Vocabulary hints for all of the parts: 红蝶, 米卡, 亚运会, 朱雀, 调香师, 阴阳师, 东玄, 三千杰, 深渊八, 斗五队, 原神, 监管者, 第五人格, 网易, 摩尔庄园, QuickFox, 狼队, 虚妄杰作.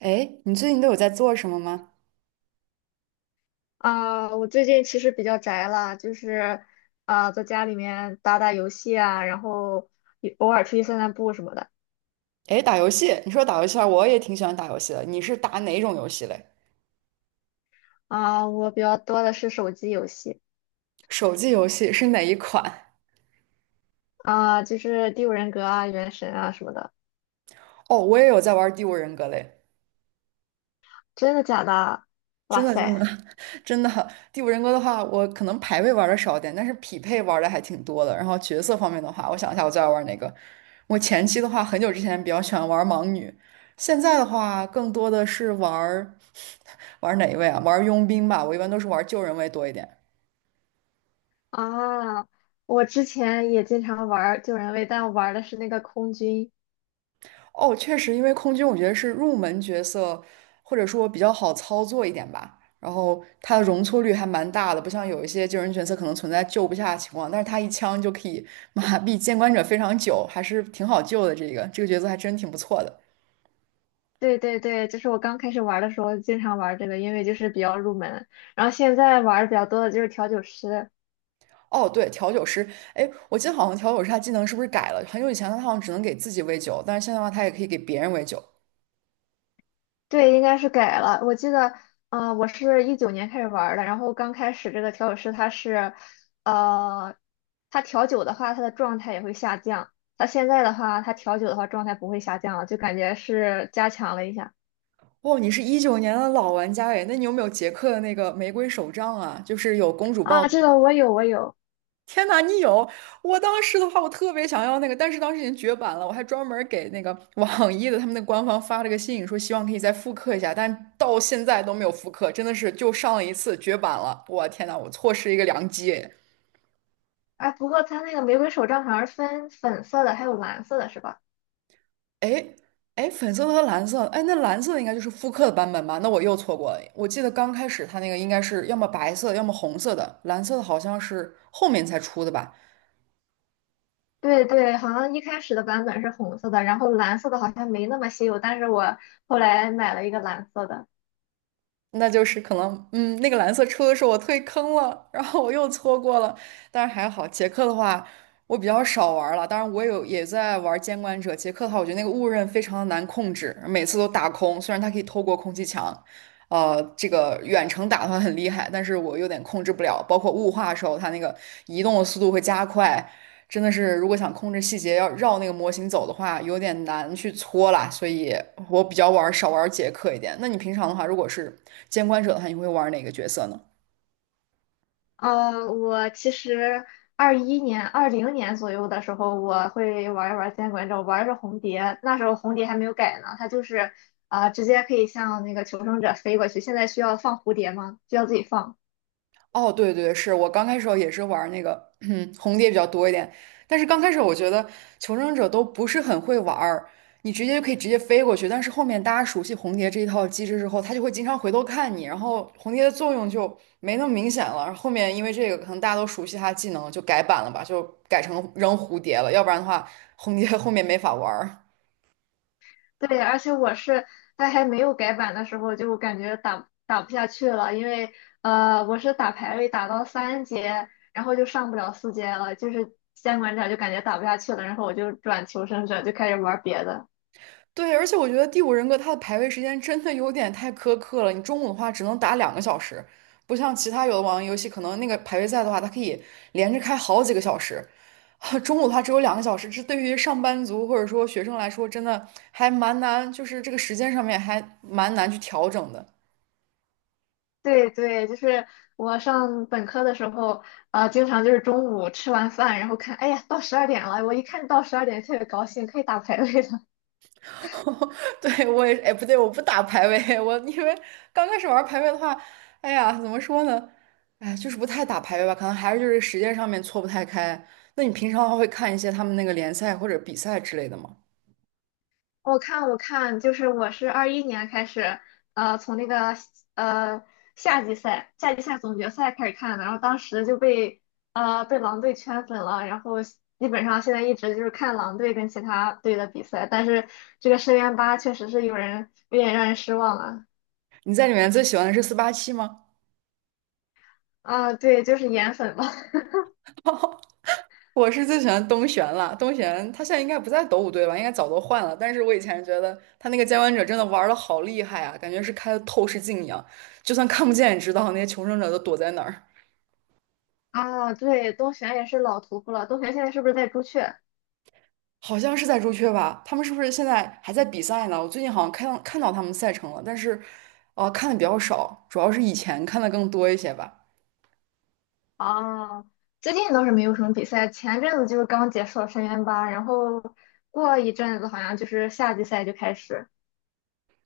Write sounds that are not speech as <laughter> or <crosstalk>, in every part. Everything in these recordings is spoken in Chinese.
哎，你最近都有在做什么吗？啊，我最近其实比较宅了，就是啊，在家里面打打游戏啊，然后也偶尔出去散散步什么的。哎，打游戏，你说打游戏啊，我也挺喜欢打游戏的。你是打哪种游戏嘞？啊，我比较多的是手机游戏手机游戏是哪一款？啊，就是《第五人格》啊、《原神》啊什么的。哦，我也有在玩《第五人格》嘞，真的假的？真哇的，真的 塞！<laughs>，真的，《第五人格》的话，我可能排位玩的少点，但是匹配玩的还挺多的。然后角色方面的话，我想一下，我最爱玩哪个？我前期的话，很久之前比较喜欢玩盲女，现在的话，更多的是玩哪一位啊？玩佣兵吧，我一般都是玩救人位多一点。啊，我之前也经常玩儿救人位，但我玩儿的是那个空军。哦，确实，因为空军我觉得是入门角色，或者说比较好操作一点吧。然后它的容错率还蛮大的，不像有一些救人角色可能存在救不下的情况，但是他一枪就可以麻痹监管者非常久，还是挺好救的。这个角色还真挺不错的。对对对，就是我刚开始玩儿的时候经常玩儿这个，因为就是比较入门。然后现在玩儿的比较多的就是调酒师。哦，对，调酒师，哎，我记得好像调酒师他技能是不是改了？很久以前他好像只能给自己喂酒，但是现在的话他也可以给别人喂酒。对，应该是改了。我记得，我是19年开始玩儿的，然后刚开始这个调酒师呃，他调酒的话，他的状态也会下降。他现在的话，他调酒的话，状态不会下降了，就感觉是加强了一下。哦，你是19年的老玩家哎，那你有没有杰克的那个玫瑰手杖啊？就是有公主抱啊，的。这个我有，我有。天呐，你有！我当时的话，我特别想要那个，但是当时已经绝版了。我还专门儿给那个 <laughs> 网易的他们的官方发了个信，说希望可以再复刻一下，但到现在都没有复刻，真的是就上了一次绝版了。我天呐，我错失一个良机诶！哎，不过他那个玫瑰手杖好像是分粉色的，还有蓝色的，是吧？哎哎，粉色的和蓝色，哎，那蓝色的应该就是复刻的版本吧？那我又错过了。我记得刚开始它那个应该是要么白色，要么红色的，蓝色的好像是后面才出的吧？对对，好像一开始的版本是红色的，然后蓝色的好像没那么稀有，但是我后来买了一个蓝色的。那就是可能，嗯，那个蓝色车候我退坑了，然后我又错过了。但是还好，捷克的话我比较少玩儿了。当然，我有也在玩监管者。捷克的话，我觉得那个雾刃非常的难控制，每次都打空。虽然它可以透过空气墙，这个远程打的话很厉害，但是我有点控制不了。包括雾化的时候，它那个移动的速度会加快，真的是如果想控制细节，要绕那个模型走的话，有点难去搓啦。所以我比较玩少玩杰克一点。那你平常的话，如果是监管者的话，你会玩哪个角色呢？我其实二一年、20年左右的时候，我会玩一玩《监管者，玩着红蝶。那时候红蝶还没有改呢，它就是直接可以向那个求生者飞过去。现在需要放蝴蝶吗？需要自己放。哦，对对，是我刚开始也是玩那个 <clears throat> 红蝶比较多一点，但是刚开始我觉得求生者都不是很会玩儿，你直接就可以直接飞过去，但是后面大家熟悉红蝶这一套机制之后，他就会经常回头看你，然后红蝶的作用就没那么明显了。然后后面因为这个，可能大家都熟悉他的技能，就改版了吧，就改成扔蝴蝶了，要不然的话红蝶后面没法玩儿。对，而且我是在还没有改版的时候，就感觉打不下去了，因为我是打排位打到三阶，然后就上不了四阶了，就是监管者就感觉打不下去了，然后我就转求生者，就开始玩别的。对，而且我觉得《第五人格》它的排位时间真的有点太苛刻了。你中午的话只能打两个小时，不像其他有的网页游戏，可能那个排位赛的话，它可以连着开好几个小时。<laughs> 中午的话只有2个小时，这对于上班族或者说学生来说，真的还蛮难，就是这个时间上面还蛮难去调整的。对对，就是我上本科的时候，经常就是中午吃完饭，然后看，哎呀，到十二点了，我一看到十二点特别高兴，可以打排位了。<laughs> 对，我也，哎，不对，我不打排位，我因为刚开始玩排位的话，哎呀，怎么说呢？哎，就是不太打排位吧，可能还是就是时间上面错不太开。那你平常的话会看一些他们那个联赛或者比赛之类的吗？<laughs> 我看，我看，就是我是二一年开始，从那个呃夏季赛总决赛开始看的，然后当时就被狼队圈粉了，然后基本上现在一直就是看狼队跟其他队的比赛，但是这个深渊八确实是有人有点让人失望了你在里面最喜欢的是487吗？啊，对，就是颜粉吧。<laughs> <laughs> 我是最喜欢东玄了，东玄他现在应该不在斗五队吧，应该早都换了。但是我以前觉得他那个监管者真的玩的好厉害啊，感觉是开了透视镜一样，就算看不见也知道那些求生者都躲在哪儿。啊，对，东玄也是老屠夫了。东玄现在是不是在朱雀？好像是在朱雀吧？他们是不是现在还在比赛呢？我最近好像看到他们赛程了，但是，看的比较少，主要是以前看的更多一些吧。啊，最近倒是没有什么比赛，前阵子就是刚结束了深渊八，然后过一阵子好像就是夏季赛就开始。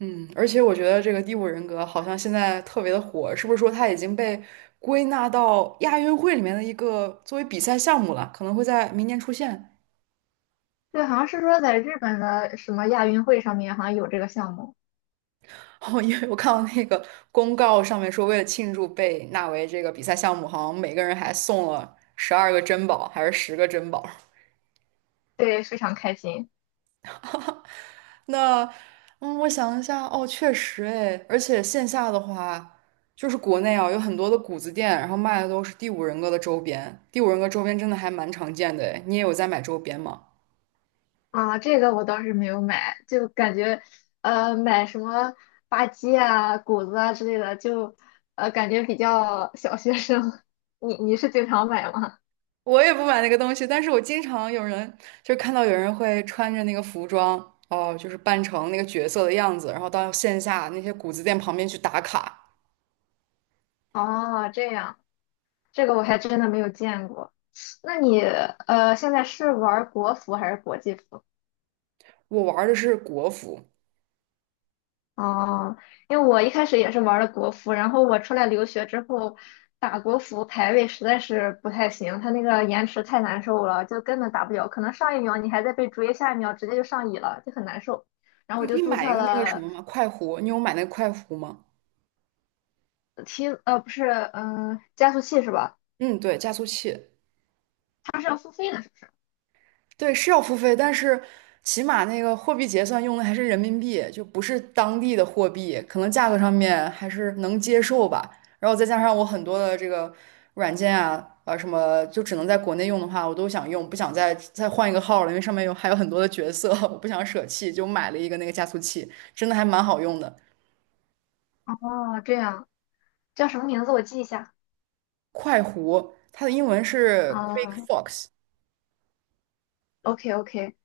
嗯，而且我觉得这个第五人格好像现在特别的火，是不是说它已经被归纳到亚运会里面的一个作为比赛项目了？可能会在明年出现。对，好像是说在日本的什么亚运会上面好像有这个项目，<laughs> 哦，因为我看到那个公告上面说，为了庆祝被纳为这个比赛项目，好像每个人还送了12个珍宝，还是10个珍宝。对，非常开心 <laughs> 那，嗯，我想一下，哦，确实，哎，而且线下的话，就是国内啊，有很多的谷子店，然后卖的都是第五人格的周边。第五人格周边真的还蛮常见的，哎，你也有在买周边吗？<laughs> 啊。这个我倒是没有买，就感觉买什么吧唧啊、谷子啊之类的，就感觉比较小学生。<laughs> 你是经常买吗？我也不买那个东西，但是我经常有人就是看到有人会穿着那个服装，哦，就是扮成那个角色的样子，然后到线下那些谷子店旁边去打卡。哦，这样这个我还真的没有见过。那你现在是玩国服还是国际服？我玩的是国服，哦，因为我一开始也是玩的国服，然后我出来留学之后，打国服排位实在是不太行，它那个延迟太难受了，就根本打不了。可能上一秒你还在被追，下一秒直接就上椅了，就很难受。然后你我可就以注买一册个那个什了 么吗？快壶，你有买那个快壶吗？不是，嗯、加速器是吧？嗯，对，加速器。它是要付费的是吧。对，是要付费，但是起码那个货币结算用的还是人民币，就不是当地的货币，可能价格上面还是能接受吧。然后再加上我很多的这个软件啊，啊什么就只能在国内用的话，我都想用，不想再换一个号了，因为上面有还有很多的角色，<laughs> 我不想舍弃，就买了一个那个加速器，真的还蛮好用的。哦，这样叫什么名字？我记一下。快狐，它的英文是 嗯 QuickFox，，OK OK。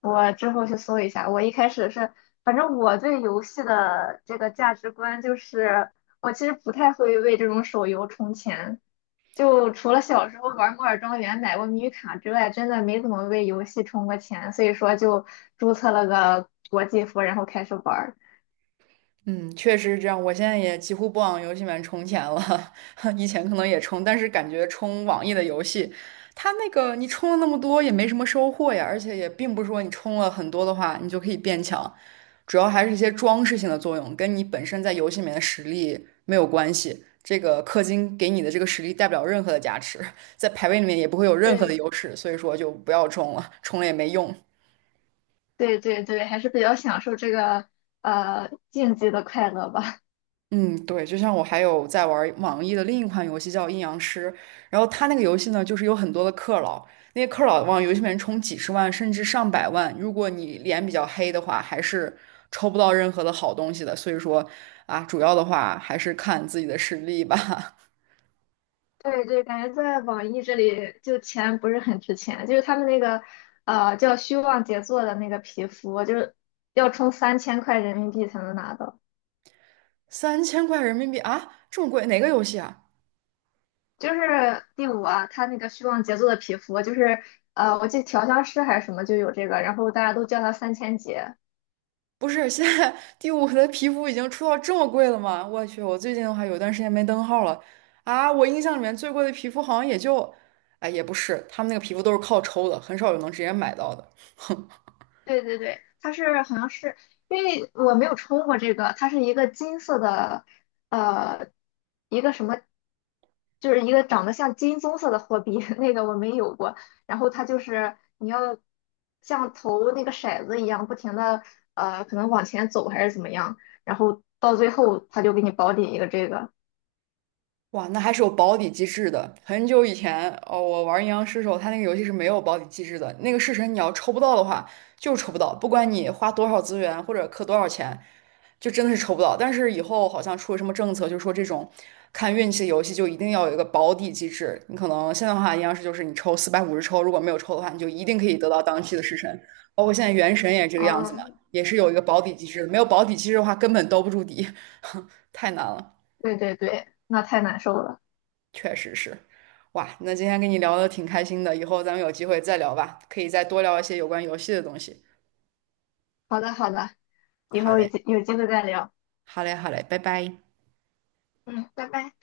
我之后去搜一下。我一开始是，反正我对游戏的这个价值观就是，我其实不太会为这种手游充钱，就除了小时候玩《摩尔庄园》买过米卡之外，真的没怎么为游戏充过钱，所以说就注册了个国际服，然后开始玩儿。嗯，确实是这样。我现在也几乎不往游戏里面充钱了，<laughs> 以前可能也充，但是感觉充网易的游戏，它那个你充了那么多也没什么收获呀，而且也并不是说你充了很多的话你就可以变强，主要还是一些装饰性的作用，跟你本身在游戏里面的实力没有关系。这个氪金给你的这个实力带不了任何的加持，在排位里面也不会有任何的优对势，所以说就不要充了，充了也没用。对对对，还是比较享受这个竞技的快乐吧。嗯，对，就像我还有在玩网易的另一款游戏叫《阴阳师》，然后它那个游戏呢，就是有很多的氪佬，那些氪佬往游戏里面充几十万甚至上百万，如果你脸比较黑的话，还是抽不到任何的好东西的。所以说啊，主要的话还是看自己的实力吧。对对，感觉在网易这里就钱不是很值钱，就是他们那个叫虚妄杰作的那个皮肤，就是要充3000块人民币才能拿到。<laughs> 3000块人民币啊，这么贵，哪个游戏啊？就是第五啊，他那个虚妄杰作的皮肤，就是我记得调香师还是什么就有这个，然后大家都叫他三千杰。不是，现在第五的皮肤已经出到这么贵了吗？我去，我最近的话有段时间没登号了啊！我印象里面最贵的皮肤好像也就，哎，也不是，他们那个皮肤都是靠抽的，很少有能直接买到的。<laughs> 哼。对对对，它是好像是因为我没有抽过这个，它是一个金色的，呃，一个什么，就是一个长得像金棕色的货币，<laughs> 那个我没有过。然后它就是你要像投那个骰子一样，不停的可能往前走还是怎么样，然后到最后它就给你保底一个这个。哇，那还是有保底机制的。很久以前，哦，我玩阴阳师的时候，它那个游戏是没有保底机制的。那个式神你要抽不到的话，就是抽不到，不管你花多少资源或者氪多少钱，就真的是抽不到。但是以后好像出了什么政策，就说这种看运气的游戏就一定要有一个保底机制。你可能现在的话，阴阳师就是你抽450抽，如果没有抽的话，你就一定可以得到当期的式神。包括现在原神也是这个样子嘛，嗯，也是有一个保底机制的。没有保底机制的话，根本兜不住底，<laughs> 太难了。对对对，那太难受了。确实是，哇，那今天跟你聊的挺开心的，以后咱们有机会再聊吧，可以再多聊一些有关游戏的东西。好的好的，以好后有嘞，机有机会再聊。好嘞，好嘞，拜拜。嗯，拜拜。